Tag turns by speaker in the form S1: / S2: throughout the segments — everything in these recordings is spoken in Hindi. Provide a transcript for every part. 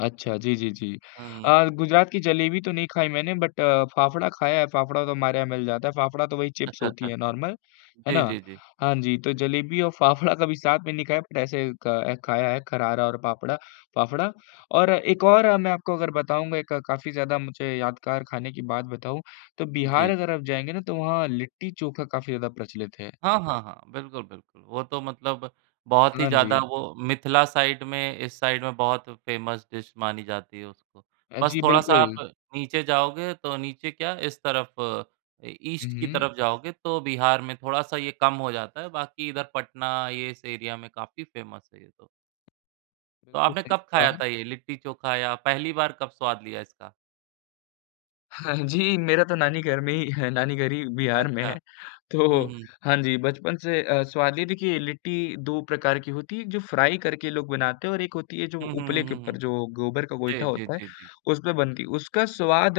S1: अच्छा, जी, जी, जी।
S2: हुँ।
S1: अ, गुजरात की जलेबी तो नहीं खाई मैंने बट फाफड़ा खाया है, फाफड़ा तो हमारे यहाँ मिल जाता है। फाफड़ा तो वही चिप्स होती है नॉर्मल है
S2: जी,
S1: ना?
S2: जी, जी।
S1: हाँ जी, तो जलेबी और फाफड़ा कभी साथ में नहीं खाया बट ऐसे अ, खाया है खरारा और फाफड़ा फाफड़ा। और एक और मैं आपको बताऊँगा एक काफ़ी ज़्यादा मुझे यादगार खाने की बात बताऊँ, तो बिहार
S2: जी।
S1: अगर आप जाएँगे ना तो वहाँ लिट्टी-चोखा काफ़ी ज़्यादा प्रचलित है।
S2: हाँ, हाँ, हाँ। बिल्कुल, बिल्कुल, वो तो मतलब बहुत ही
S1: हाँ
S2: ज़्यादा
S1: जी।
S2: वो मिथिला साइड में इस साइड में बहुत फेमस डिश मानी जाती है उसको,
S1: अ,
S2: बस
S1: जी,
S2: थोड़ा-सा
S1: बिल्कुल।
S2: आप नीचे जाओगे तो नीचे क्या इस तरफ
S1: हुँ,
S2: ईस्ट की
S1: हुँ।
S2: तरफ जाओगे तो बिहार में थोड़ा-सा ये कम हो जाता है बाकी इधर पटना ये इस एरिया में काफ़ी फेमस है ये तो। तो
S1: बिल्कुल,
S2: आपने
S1: सही
S2: कब खाया
S1: कहा।
S2: था यह लिट्टी-चोखा या पहली बार कब स्वाद लिया इसका?
S1: हाँ जी मेरा तो नानी घर में ही है नानी घर ही बिहार में
S2: अच्छा,
S1: है। तो
S2: हुँ, हुँ।
S1: हाँ जी, बचपन से अ, स्वाद है देखिए लिट्टी 2 प्रकार की होती है, जो फ्राई करके लोग बनाते हैं और एक होती है जो
S2: हुँ, हुँ,
S1: उपले
S2: हुँ,
S1: के
S2: हुँ,
S1: ऊपर
S2: हुँ।
S1: जो गोबर का
S2: जी,
S1: गोइठा
S2: जी,
S1: होता है,
S2: जी, जी।
S1: उसपे बनती है। उसका स्वाद,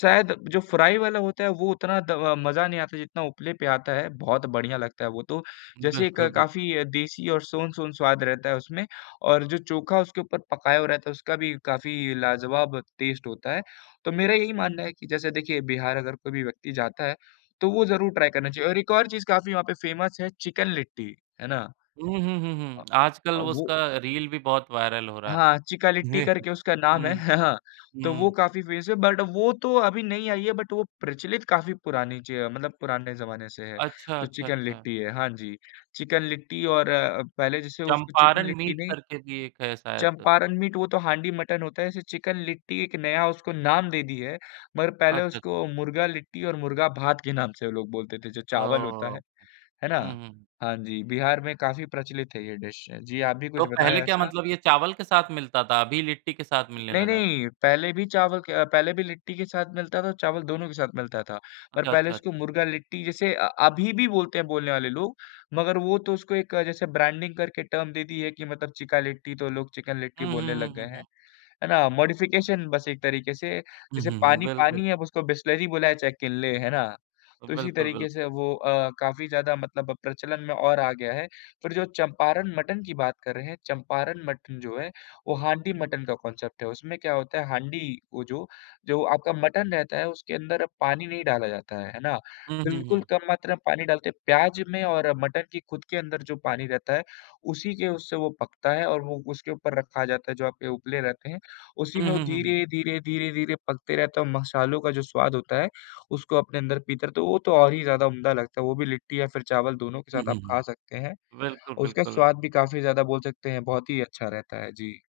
S1: शायद जो फ्राई वाला होता है वो उतना द मज़ा नहीं आता जितना उपले पे आता है, बहुत बढ़िया लगता है वो तो, जैसे एक
S2: बिल्कुल, बिल्कुल।
S1: काफ़ी देसी और सोन-सोन स्वाद रहता है उसमें। और जो चोखा उसके ऊपर पकाया हुआ रहता है, उसका भी काफ़ी लाजवाब टेस्ट होता है। तो मेरा यही मानना है कि जैसे देखिए, बिहार अगर कोई भी व्यक्ति जाता है, तो वो ज़रूर ट्राई करना चाहिए। और एक और चीज़ काफ़ी वहाँ पे फेमस है चिकन लिट्टी, है ना?
S2: हुँ, हुँ, हुँ,
S1: अ
S2: हुँ।
S1: अ,
S2: आजकल
S1: वो
S2: उसका रील भी बहुत वायरल हो रहा है।
S1: हाँ, चिका लिट्टी करके उसका नाम है,
S2: हुँ,
S1: हाँ, तो वो
S2: हुँ।
S1: काफ़ी फेमस है। बट वो तो अभी नई आयी है बट वो प्रचलित काफ़ी पुरानी चीज़ मतलब पुराने ज़माने से है।
S2: अच्छा,
S1: जो
S2: अच्छा,
S1: चिकन
S2: अच्छा।
S1: लिट्टी है, हाँ जी। चिकन लिट्टी और पहले जैसे उसको चिकन
S2: चंपारण
S1: लिट्टी
S2: मीट
S1: नहीं
S2: करके भी एक है शायद।
S1: चंपारण मीट वो तो हांडी मटन होता है, जैसे चिकन लिट्टी एक नया उसको नाम दे दी है। मगर पहले
S2: अच्छा, अच्छा।
S1: उसको मुर्गा लिट्टी और मुर्गा भात के नाम से वो लोग बोलते थे जो चावल होता
S2: ओह!
S1: है, है ना?
S2: हुँ, हुँ।
S1: हाँ जी, बिहार में काफ़ी प्रचलित है ये डिश। अ, जी, आप भी
S2: तो
S1: कुछ
S2: पहले
S1: बताया
S2: क्या
S1: ऐसा।
S2: मतलब ये चावल के साथ मिलता था अभी लिट्टी के साथ मिलने
S1: नहीं,
S2: लगा है।
S1: नहीं, पहले भी चावल के अ, पहले भी लिट्टी के साथ मिलता था, चावल दोनों के साथ मिलता था। पर
S2: अच्छा,
S1: पहले उसको
S2: अच्छा।
S1: मुर्गा लिट्टी जैसे अ, अभी भी बोलते हैं बोलने वाले लोग, मगर वो तो उसको एक जैसे ब्रांडिंग करके टर्म दे दी है कि मतलब चिका लिट्टी तो लोग चिकन लिट्टी
S2: हुँ, हुँ,
S1: बोलने
S2: हुँ,
S1: लग गए
S2: हुँ,
S1: हैं,
S2: हुँ।
S1: है ना? मॉडिफिकेशन बस एक तरीके से,
S2: हुँ,
S1: जैसे
S2: हुँ, हुँ।
S1: पानी
S2: बिल्कुल।
S1: पानी है उसको बिसलरी बुलाएँ है चाहे किनले, है ना? तो इसी
S2: बिल्कुल,
S1: तरीके से
S2: बिल्कु
S1: वो अ, काफ़ी ज़्यादा मतलब प्रचलन में और आ गया है, फिर जो चंपारण मटन की बात कर रहे हैं, चंपारण मटन जो है, वो हांडी मटन का कांसेप्ट है। उसमें क्या होता है हांडी वो जो जो आपका मटन रहता है उसके अंदर पानी नहीं डाला जाता है, है ना?
S2: हुँ, हुँ,
S1: बिल्कुल
S2: हुँ।
S1: कम मात्रा में पानी डालते हैं, प्याज़ में और मटन की खुद के अंदर जो पानी रहता है, उसी के उससे वो पकता है और वो उसके ऊपर रखा जाता है, जो आपके उपले रहते हैं, उसी
S2: हुँ,
S1: में वो
S2: हुँ, हुँ, हुँ।
S1: धीरे-धीरे, धीरे-धीरे पकते रहते हैं और मसालों का जो स्वाद होता है, उसको अपने अंदर पीते रहते है। वो तो और ही ज़्यादा उम्दा लगता है, वो भी लिट्टी या फिर चावल दोनों के
S2: हुँ,
S1: साथ
S2: हुँ,
S1: आप खा
S2: हुँ।
S1: सकते हैं।
S2: बिल्कुल,
S1: उसका
S2: बिल्कुल।
S1: स्वाद भी काफ़ी ज़्यादा बोल सकते हैं बहुत ही अच्छा रहता है, जी।